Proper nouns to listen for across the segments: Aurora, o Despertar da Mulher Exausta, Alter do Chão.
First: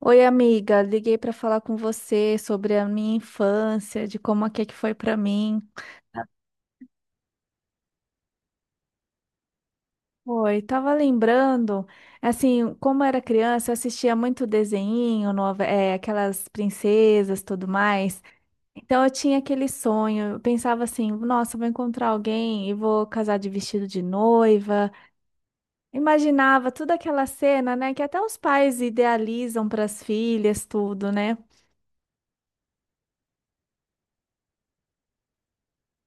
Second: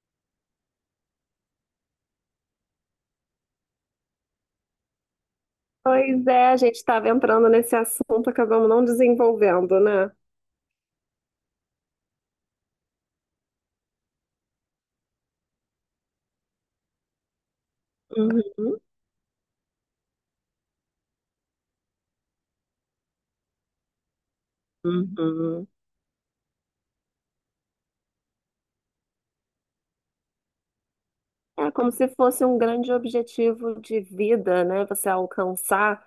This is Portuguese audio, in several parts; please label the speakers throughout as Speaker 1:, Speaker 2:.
Speaker 1: Oi, amiga, liguei para falar com você sobre a minha infância, de como é que foi para mim.
Speaker 2: Pois é, a gente estava entrando nesse assunto, acabamos não desenvolvendo, né?
Speaker 1: Oi, tava lembrando, assim, como era criança, eu assistia muito desenho, aquelas princesas, tudo mais.
Speaker 2: Uhum,
Speaker 1: Então eu tinha aquele sonho, eu pensava assim, nossa, eu vou encontrar alguém e vou casar de vestido de noiva.
Speaker 2: uhum.
Speaker 1: Imaginava toda aquela cena, né, que até os pais idealizam para as filhas, tudo, né?
Speaker 2: É como se fosse um grande objetivo de vida, né? Você alcançar.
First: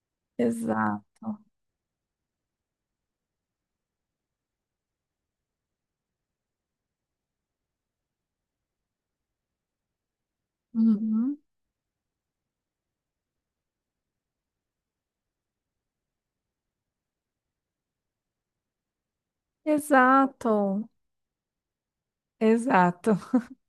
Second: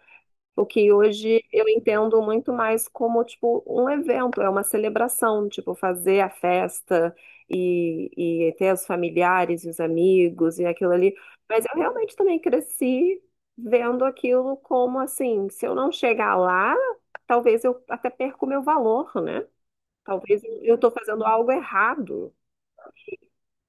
Speaker 2: O que
Speaker 1: Exato.
Speaker 2: hoje eu entendo muito mais como, tipo, um evento, é uma celebração, tipo, fazer a festa e ter os familiares e os amigos e aquilo ali.
Speaker 1: Uhum.
Speaker 2: Mas eu realmente também cresci vendo aquilo como, assim, se eu não chegar lá, talvez eu até perca o meu valor, né? Talvez eu
Speaker 1: Exato.
Speaker 2: estou fazendo algo errado.
Speaker 1: Exato.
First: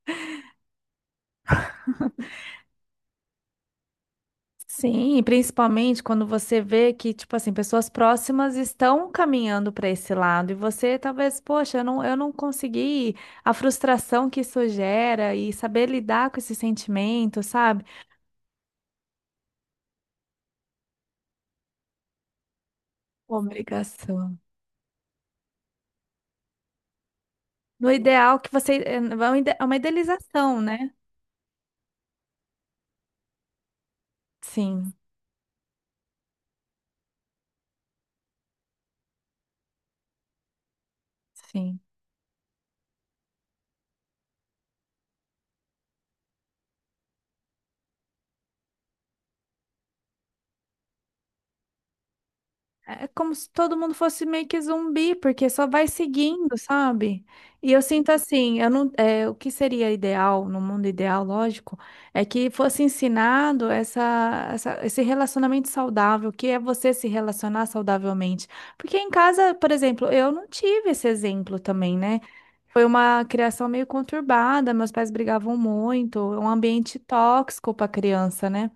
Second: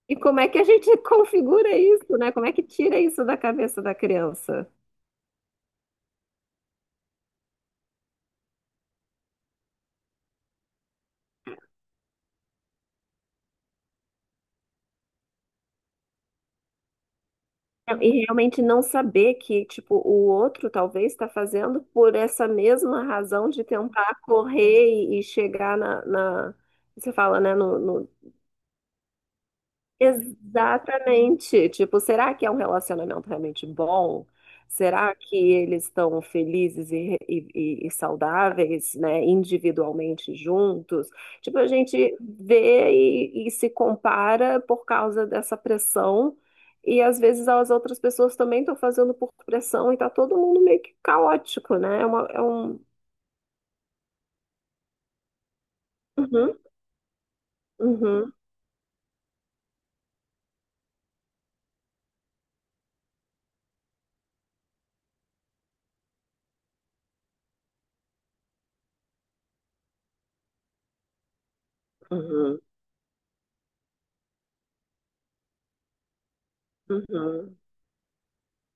Speaker 2: E como é que a gente configura isso, né? Como é que tira isso da cabeça da criança?
Speaker 1: Sim, e principalmente quando você vê que, tipo assim, pessoas próximas estão caminhando para esse lado e você talvez, poxa, eu não consegui, a frustração que isso gera e saber lidar com esse sentimento, sabe?
Speaker 2: E realmente não saber que, tipo, o outro talvez está fazendo por essa mesma razão de tentar
Speaker 1: Obrigação.
Speaker 2: correr e chegar você fala, né,
Speaker 1: No ideal que você, é uma é uma idealização, né?
Speaker 2: exatamente. Tipo, será que é um relacionamento realmente bom?
Speaker 1: Sim,
Speaker 2: Será que eles estão felizes e saudáveis, né, individualmente juntos? Tipo, a
Speaker 1: sim.
Speaker 2: gente vê e se compara por causa dessa pressão, e às vezes as outras pessoas também estão fazendo por pressão e tá todo mundo meio que caótico, né? É uma- é um...
Speaker 1: É como se todo mundo fosse meio que zumbi, porque só vai seguindo,
Speaker 2: Uhum,
Speaker 1: sabe? E eu sinto
Speaker 2: uhum,
Speaker 1: assim, eu não, é, o que seria ideal, no mundo ideal, lógico, é que fosse ensinado esse relacionamento saudável, que é você se relacionar saudavelmente. Porque em casa, por exemplo, eu não tive esse exemplo também, né?
Speaker 2: uhum,
Speaker 1: Foi uma criação meio conturbada, meus pais brigavam muito, um ambiente
Speaker 2: uhum.
Speaker 1: tóxico para criança, né?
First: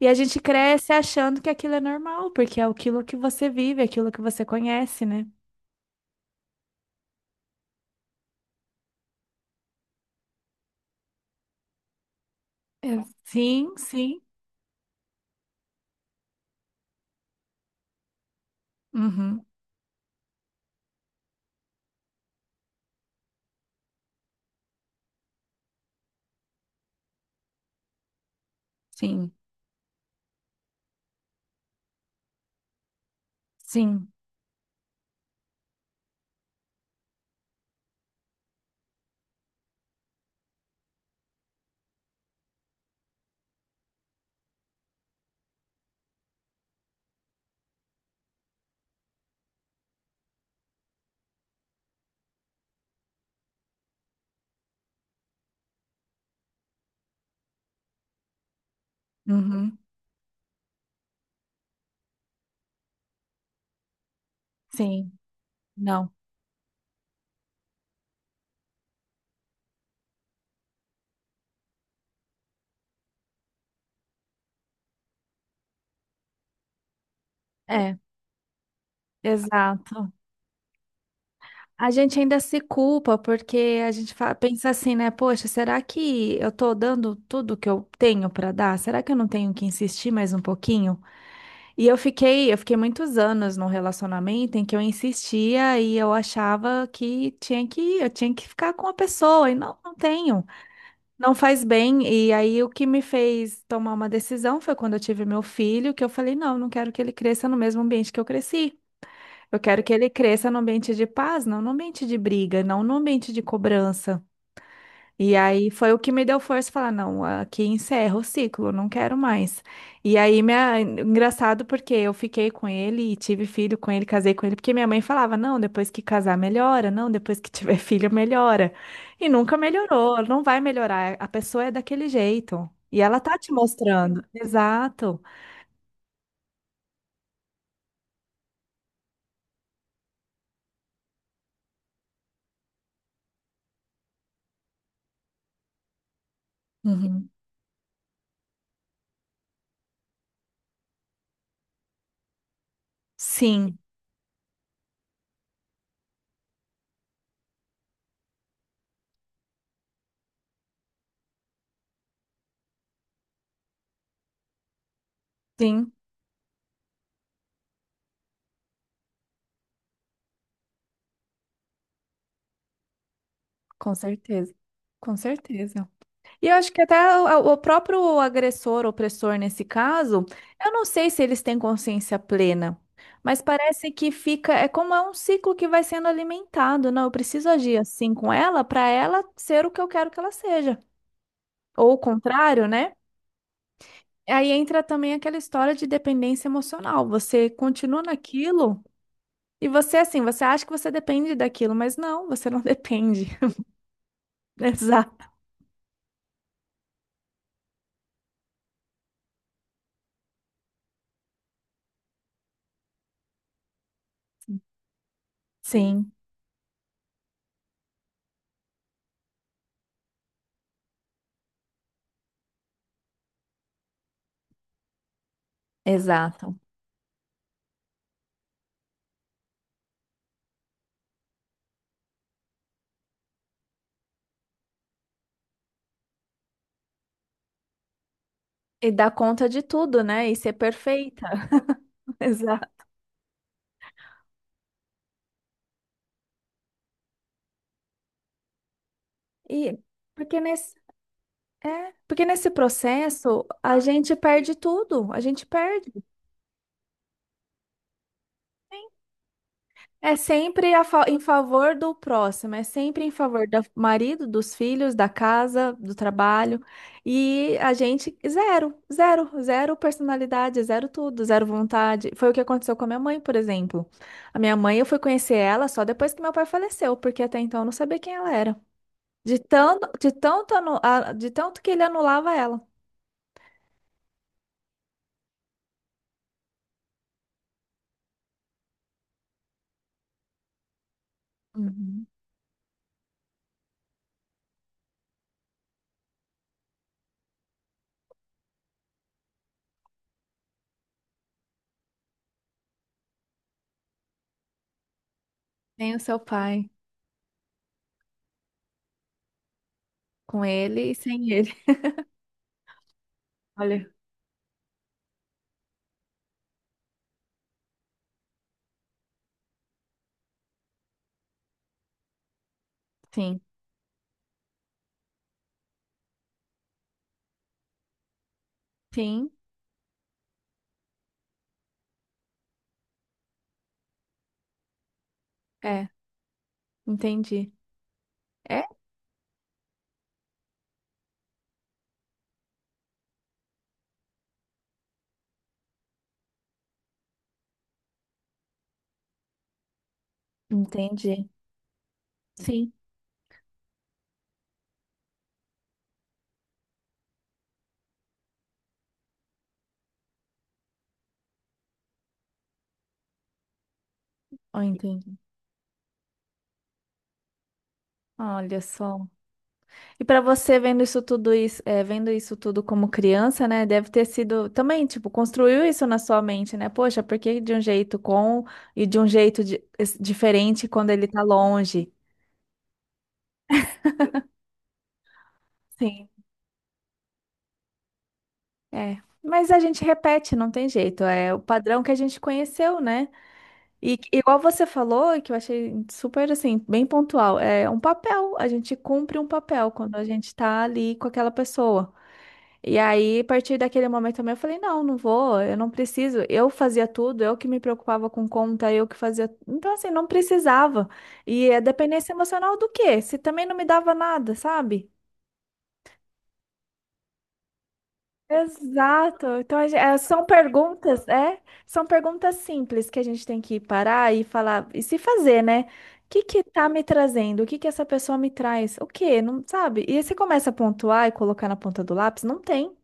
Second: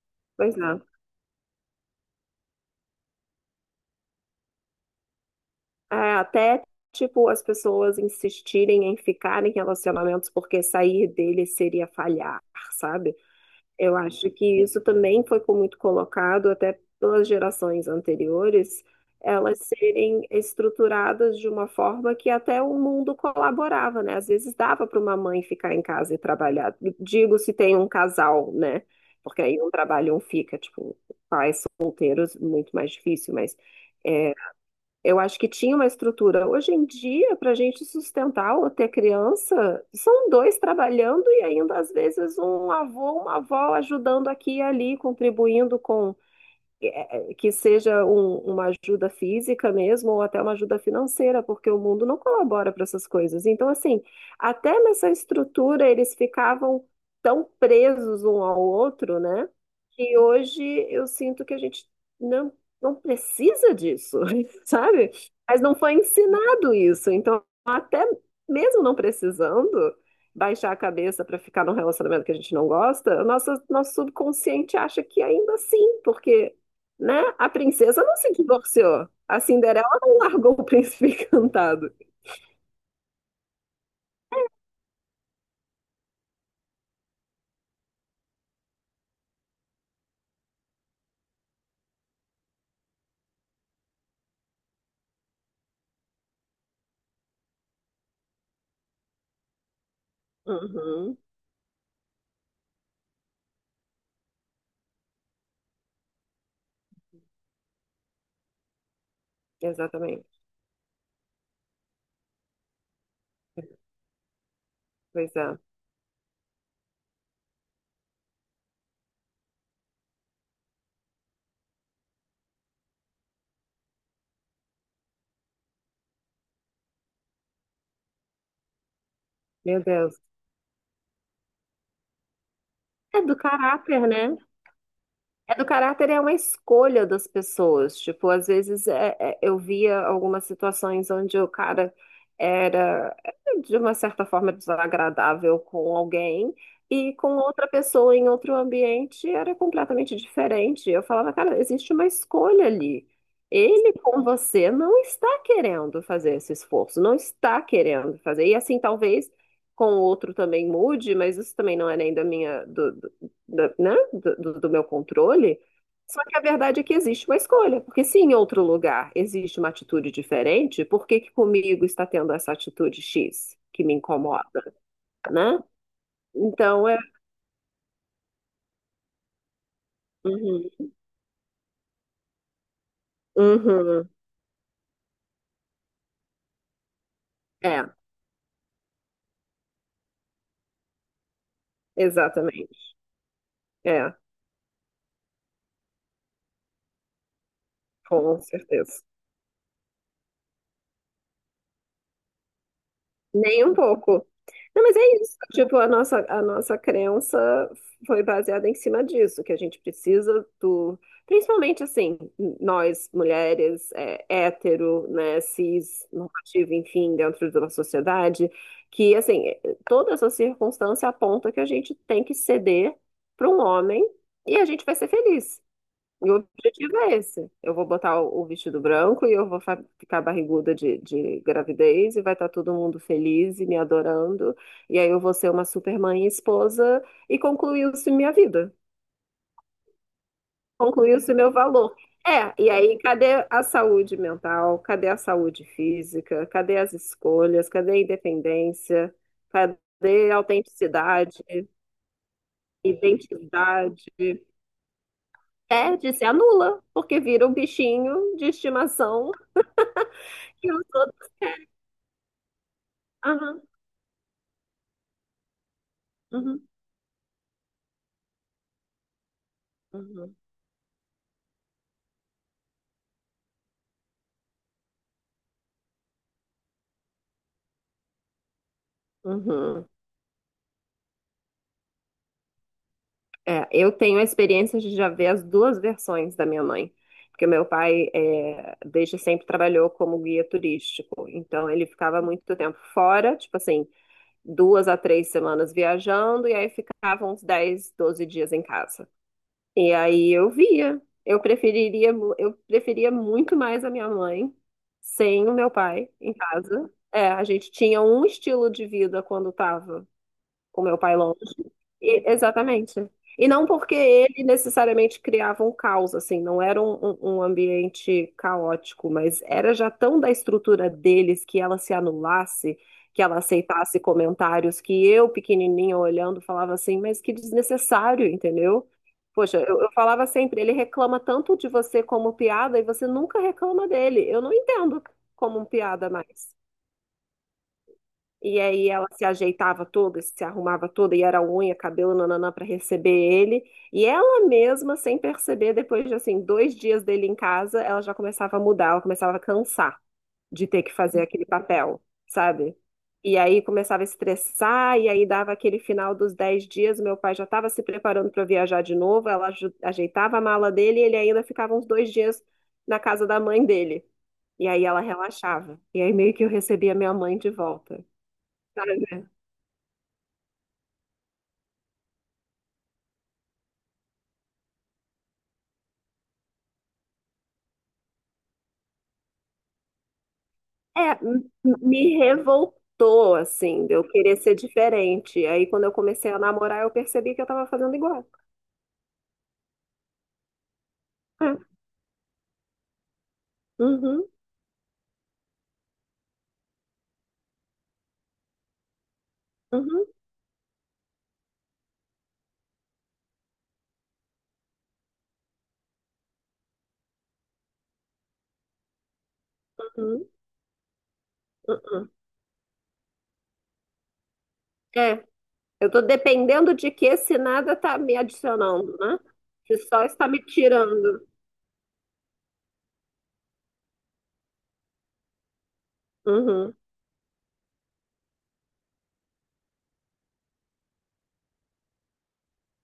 Speaker 1: E a gente
Speaker 2: Pois é.
Speaker 1: cresce achando que aquilo é normal, porque é aquilo que você vive, é aquilo que você conhece, né?
Speaker 2: É, até, tipo, as pessoas insistirem em ficar em relacionamentos porque sair dele seria falhar,
Speaker 1: É,
Speaker 2: sabe?
Speaker 1: sim,
Speaker 2: Eu
Speaker 1: sim.
Speaker 2: acho que isso também foi muito colocado até pelas gerações anteriores,
Speaker 1: Uhum.
Speaker 2: elas serem estruturadas de uma forma que até o mundo colaborava, né? Às vezes dava para uma mãe ficar em casa e trabalhar. Digo se tem um casal, né?
Speaker 1: Sim,
Speaker 2: Porque aí um trabalha e um fica, tipo, pais solteiros, muito mais difícil, mas.
Speaker 1: sim.
Speaker 2: É, eu acho que tinha uma estrutura. Hoje em dia, para a gente sustentar ou ter criança, são dois trabalhando e ainda às vezes um avô, uma avó ajudando aqui e ali, contribuindo com que seja uma ajuda física mesmo, ou até uma ajuda financeira, porque o mundo não colabora para essas coisas. Então, assim, até nessa estrutura eles ficavam tão presos um ao outro, né?
Speaker 1: Uhum.
Speaker 2: Que hoje eu sinto que a gente não, não precisa disso, sabe?
Speaker 1: Sim.
Speaker 2: Mas não foi
Speaker 1: Não.
Speaker 2: ensinado isso. Então, até mesmo não precisando. Baixar a cabeça para ficar num relacionamento que a gente não gosta, o nosso subconsciente acha que ainda assim, porque né? A
Speaker 1: É,
Speaker 2: princesa não se divorciou. A Cinderela
Speaker 1: exato.
Speaker 2: não largou o príncipe
Speaker 1: A
Speaker 2: encantado.
Speaker 1: gente ainda se culpa porque a gente pensa assim, né? Poxa, será que eu tô dando tudo que eu tenho para dar? Será que eu não tenho que insistir mais um pouquinho? E eu fiquei muitos anos num relacionamento em que eu insistia e eu achava que tinha que, eu tinha que ficar com a pessoa e não, não tenho,
Speaker 2: Uhum,
Speaker 1: não faz bem. E aí o que me fez tomar uma decisão foi quando eu tive meu filho, que eu falei, não, não quero que ele cresça no mesmo ambiente que eu cresci. Eu quero que ele
Speaker 2: exatamente.
Speaker 1: cresça no ambiente de paz, não no ambiente de briga, não no ambiente de cobrança.
Speaker 2: Pois
Speaker 1: E
Speaker 2: é.
Speaker 1: aí foi o que me deu força falar, não, aqui encerra o ciclo, não quero mais. E aí, minha... engraçado porque eu fiquei com ele e tive filho com ele, casei com ele, porque minha mãe falava, não, depois que casar melhora, não, depois que tiver filho melhora. E nunca
Speaker 2: Meu Deus.
Speaker 1: melhorou, não vai melhorar, a pessoa é daquele jeito. E ela
Speaker 2: É do
Speaker 1: tá te
Speaker 2: caráter,
Speaker 1: mostrando.
Speaker 2: né?
Speaker 1: Exato.
Speaker 2: É do caráter, é uma escolha das pessoas. Tipo, às vezes eu via algumas situações onde o cara era, é, de uma certa forma, desagradável com alguém e com
Speaker 1: Uhum.
Speaker 2: outra pessoa em outro ambiente era completamente diferente. Eu falava, cara, existe uma escolha ali.
Speaker 1: Sim,
Speaker 2: Ele com você não está querendo fazer esse esforço, não está querendo fazer. E assim, talvez com o outro também mude, mas isso também não é nem da minha, né, do meu controle.
Speaker 1: sim,
Speaker 2: Só que a verdade é que existe uma escolha, porque se em outro lugar existe uma atitude diferente, por que que comigo está tendo essa atitude X que
Speaker 1: com
Speaker 2: me incomoda,
Speaker 1: certeza. Com
Speaker 2: né?
Speaker 1: certeza. E eu acho que
Speaker 2: Então
Speaker 1: até
Speaker 2: é.
Speaker 1: o próprio agressor, opressor nesse caso,
Speaker 2: Uhum,
Speaker 1: eu não sei se eles têm consciência plena, mas parece
Speaker 2: uhum,
Speaker 1: que fica, é como é um ciclo que vai sendo alimentado, não, eu preciso agir
Speaker 2: é,
Speaker 1: assim com ela para ela ser o que eu quero que ela seja, ou o contrário,
Speaker 2: exatamente.
Speaker 1: né?
Speaker 2: É,
Speaker 1: Aí entra também aquela história de dependência emocional. Você continua
Speaker 2: com
Speaker 1: naquilo
Speaker 2: certeza.
Speaker 1: e você assim, você acha que você depende daquilo, mas não, você não depende.
Speaker 2: Nem um pouco. Não, mas é
Speaker 1: Exato.
Speaker 2: isso. Tipo, a nossa crença foi baseada em cima disso, que a gente precisa do. Principalmente assim, nós, mulheres, é, hétero, né, cis,
Speaker 1: Sim,
Speaker 2: normativa, enfim, dentro de uma sociedade, que assim, toda essa circunstância aponta que a gente tem que ceder para um homem e a gente vai ser feliz. E o
Speaker 1: exato.
Speaker 2: objetivo é esse. Eu vou botar o vestido branco e eu vou ficar barriguda de gravidez e vai estar todo mundo feliz e me adorando. E aí eu vou ser uma super mãe e esposa e concluiu-se minha vida.
Speaker 1: E dar conta de tudo, né? E ser perfeita.
Speaker 2: Concluiu-se meu valor. É,
Speaker 1: Exato.
Speaker 2: e aí cadê a saúde mental? Cadê a saúde física? Cadê as escolhas? Cadê a independência?
Speaker 1: E
Speaker 2: Cadê a
Speaker 1: porque nesse,
Speaker 2: autenticidade?
Speaker 1: Porque nesse processo a
Speaker 2: Identidade?
Speaker 1: gente perde tudo, a gente perde.
Speaker 2: Perde, se anula, porque vira um bichinho de estimação.
Speaker 1: É sempre
Speaker 2: Eu
Speaker 1: a
Speaker 2: sou.
Speaker 1: em favor do próximo, é sempre em favor do
Speaker 2: Aham,
Speaker 1: marido, dos filhos, da casa, do trabalho.
Speaker 2: uhum,
Speaker 1: E a gente, zero, zero, zero
Speaker 2: uhum,
Speaker 1: personalidade, zero tudo, zero vontade. Foi o que aconteceu com a minha mãe, por exemplo. A minha mãe, eu fui conhecer ela só depois que meu pai faleceu, porque até então eu não sabia quem ela era.
Speaker 2: uhum.
Speaker 1: De tanto que ele anulava ela.
Speaker 2: É, eu tenho a experiência de já ver as duas versões da minha mãe, porque meu pai é, desde sempre trabalhou como guia turístico, então ele
Speaker 1: Uhum.
Speaker 2: ficava muito tempo fora, tipo assim, 2 a 3 semanas viajando, e aí ficava uns 10, 12 dias em casa. E aí eu via, eu preferia muito mais a minha mãe sem o meu
Speaker 1: Sem o
Speaker 2: pai
Speaker 1: seu
Speaker 2: em
Speaker 1: pai,
Speaker 2: casa. É, a gente tinha um estilo de vida quando estava
Speaker 1: com
Speaker 2: com
Speaker 1: ele e
Speaker 2: meu pai
Speaker 1: sem
Speaker 2: longe.
Speaker 1: ele.
Speaker 2: Exatamente. E não
Speaker 1: Olha,
Speaker 2: porque ele necessariamente criava um caos, assim, não era um ambiente caótico, mas era já tão da estrutura deles que ela se anulasse, que ela
Speaker 1: sim,
Speaker 2: aceitasse comentários que eu, pequenininha, olhando, falava assim, mas que desnecessário, entendeu?
Speaker 1: sim,
Speaker 2: Poxa, eu falava sempre, ele reclama tanto de você como piada e você nunca reclama dele. Eu não entendo como
Speaker 1: é,
Speaker 2: piada mais.
Speaker 1: entendi.
Speaker 2: E
Speaker 1: É,
Speaker 2: aí ela se ajeitava toda, se arrumava toda e era unha, cabelo, nananã, para receber ele. E ela mesma, sem perceber, depois de assim, 2 dias dele em casa, ela já começava a mudar, ela começava a cansar de ter que fazer
Speaker 1: entendi.
Speaker 2: aquele papel,
Speaker 1: Sim,
Speaker 2: sabe? E aí começava a estressar, e aí dava aquele final dos 10 dias, meu pai já estava se preparando para viajar de novo, ela ajeitava a mala dele e ele ainda ficava uns 2 dias na casa da mãe dele.
Speaker 1: ó,
Speaker 2: E aí ela
Speaker 1: entendi.
Speaker 2: relaxava. E aí meio que eu recebia minha mãe de volta,
Speaker 1: Olha só.
Speaker 2: sabe?
Speaker 1: E pra você vendo isso tudo, é, vendo isso tudo como criança, né, deve ter sido também, tipo, construiu isso na sua mente, né? Poxa, por que de um jeito com e de um jeito diferente quando ele
Speaker 2: É,
Speaker 1: tá longe?
Speaker 2: me revoltou, assim, de eu querer ser diferente. Aí, quando eu
Speaker 1: Sim,
Speaker 2: comecei a namorar, eu percebi que eu tava fazendo igual.
Speaker 1: é. Mas a gente repete, não tem jeito. É o
Speaker 2: É.
Speaker 1: padrão que a gente conheceu, né? E
Speaker 2: Uhum,
Speaker 1: igual você falou, e que eu achei super assim, bem pontual, é um papel. A gente cumpre um papel quando a
Speaker 2: uhum,
Speaker 1: gente tá ali com aquela pessoa. E aí, a partir daquele momento também, eu falei, não, não vou, eu não preciso. Eu fazia tudo, eu que me preocupava com conta, eu que fazia. Então, assim, não
Speaker 2: uhum,
Speaker 1: precisava. E é
Speaker 2: uhum.
Speaker 1: dependência emocional do quê? Se também não me dava nada, sabe?
Speaker 2: É, eu tô dependendo de que se nada tá me adicionando, né?
Speaker 1: Exato. Então, a
Speaker 2: Se só está me tirando.
Speaker 1: é? São perguntas simples que a gente tem que parar e falar e se fazer, né? O que que tá
Speaker 2: Uhum,
Speaker 1: me trazendo? O que que essa pessoa me traz? O quê? Não sabe? E aí você começa a pontuar e colocar na ponta do lápis, não tem.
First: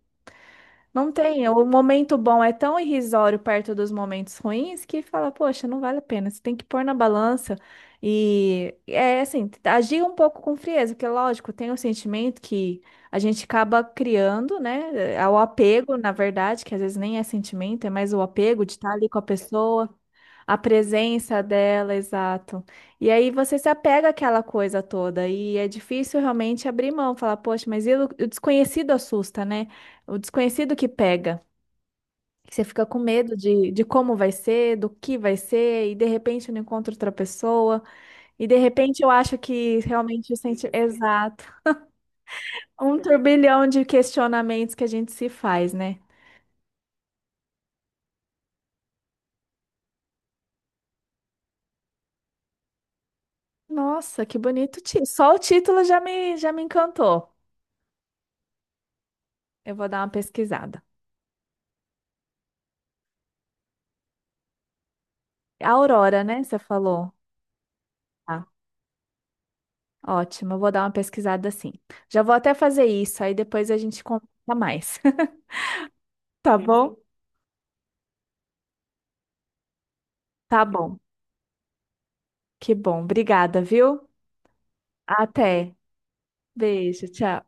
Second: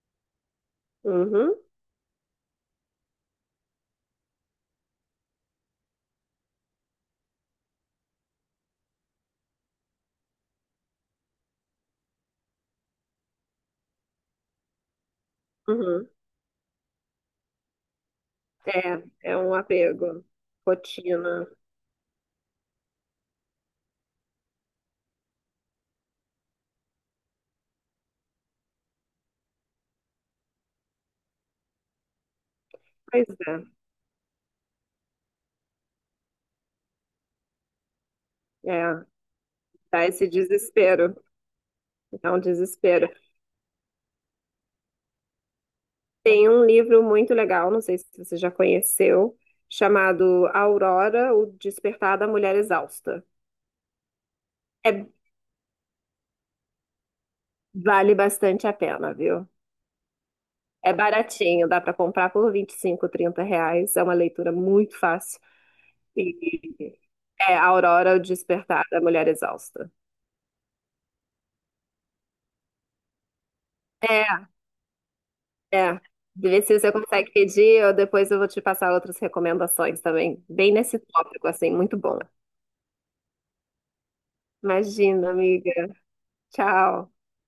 Speaker 1: Não tem.
Speaker 2: uhum,
Speaker 1: O momento bom é tão irrisório perto dos momentos ruins que fala, poxa, não vale a pena. Você tem que pôr na balança e é assim, agir um pouco com frieza, porque lógico, tem o sentimento que a gente acaba criando, né? É o apego,
Speaker 2: uhum.
Speaker 1: na verdade, que às vezes nem é sentimento, é mais o apego de estar ali com a
Speaker 2: É, é um
Speaker 1: pessoa.
Speaker 2: apego.
Speaker 1: A presença
Speaker 2: Rotina.
Speaker 1: dela, exato. E aí você se apega àquela coisa toda e é difícil realmente abrir mão, falar, poxa, mas e o desconhecido assusta, né? O desconhecido que pega. Você fica com
Speaker 2: Pois
Speaker 1: medo de como vai ser, do que vai ser, e de repente eu não encontro outra pessoa, e de
Speaker 2: é,
Speaker 1: repente
Speaker 2: é,
Speaker 1: eu acho que
Speaker 2: dá esse
Speaker 1: realmente o senti...
Speaker 2: desespero.
Speaker 1: Exato.
Speaker 2: É um
Speaker 1: Um
Speaker 2: desespero.
Speaker 1: turbilhão de questionamentos que a gente se faz, né?
Speaker 2: Tem um livro muito legal, não sei se você já conheceu, chamado Aurora, o Despertar da Mulher Exausta.
Speaker 1: Nossa, que bonito.
Speaker 2: É,
Speaker 1: Só o título já me encantou.
Speaker 2: vale bastante a pena, viu?
Speaker 1: Eu vou dar uma pesquisada.
Speaker 2: É baratinho, dá para comprar por 25, 30 reais. É uma leitura muito fácil.
Speaker 1: É A Aurora, né? Você
Speaker 2: E
Speaker 1: falou.
Speaker 2: é Aurora, o
Speaker 1: Tá,
Speaker 2: Despertar da Mulher Exausta.
Speaker 1: ótimo. Eu vou dar uma pesquisada assim. Já vou até fazer isso, aí depois a gente conversa
Speaker 2: É,
Speaker 1: mais.
Speaker 2: é.
Speaker 1: Tá
Speaker 2: Vê se você
Speaker 1: bom?
Speaker 2: consegue pedir, ou depois eu vou te passar outras recomendações também,
Speaker 1: Tá
Speaker 2: bem
Speaker 1: bom.
Speaker 2: nesse tópico, assim, muito bom.
Speaker 1: Que bom. Obrigada, viu?
Speaker 2: Imagina, amiga.
Speaker 1: Até. Beijo,
Speaker 2: Tchau.
Speaker 1: tchau.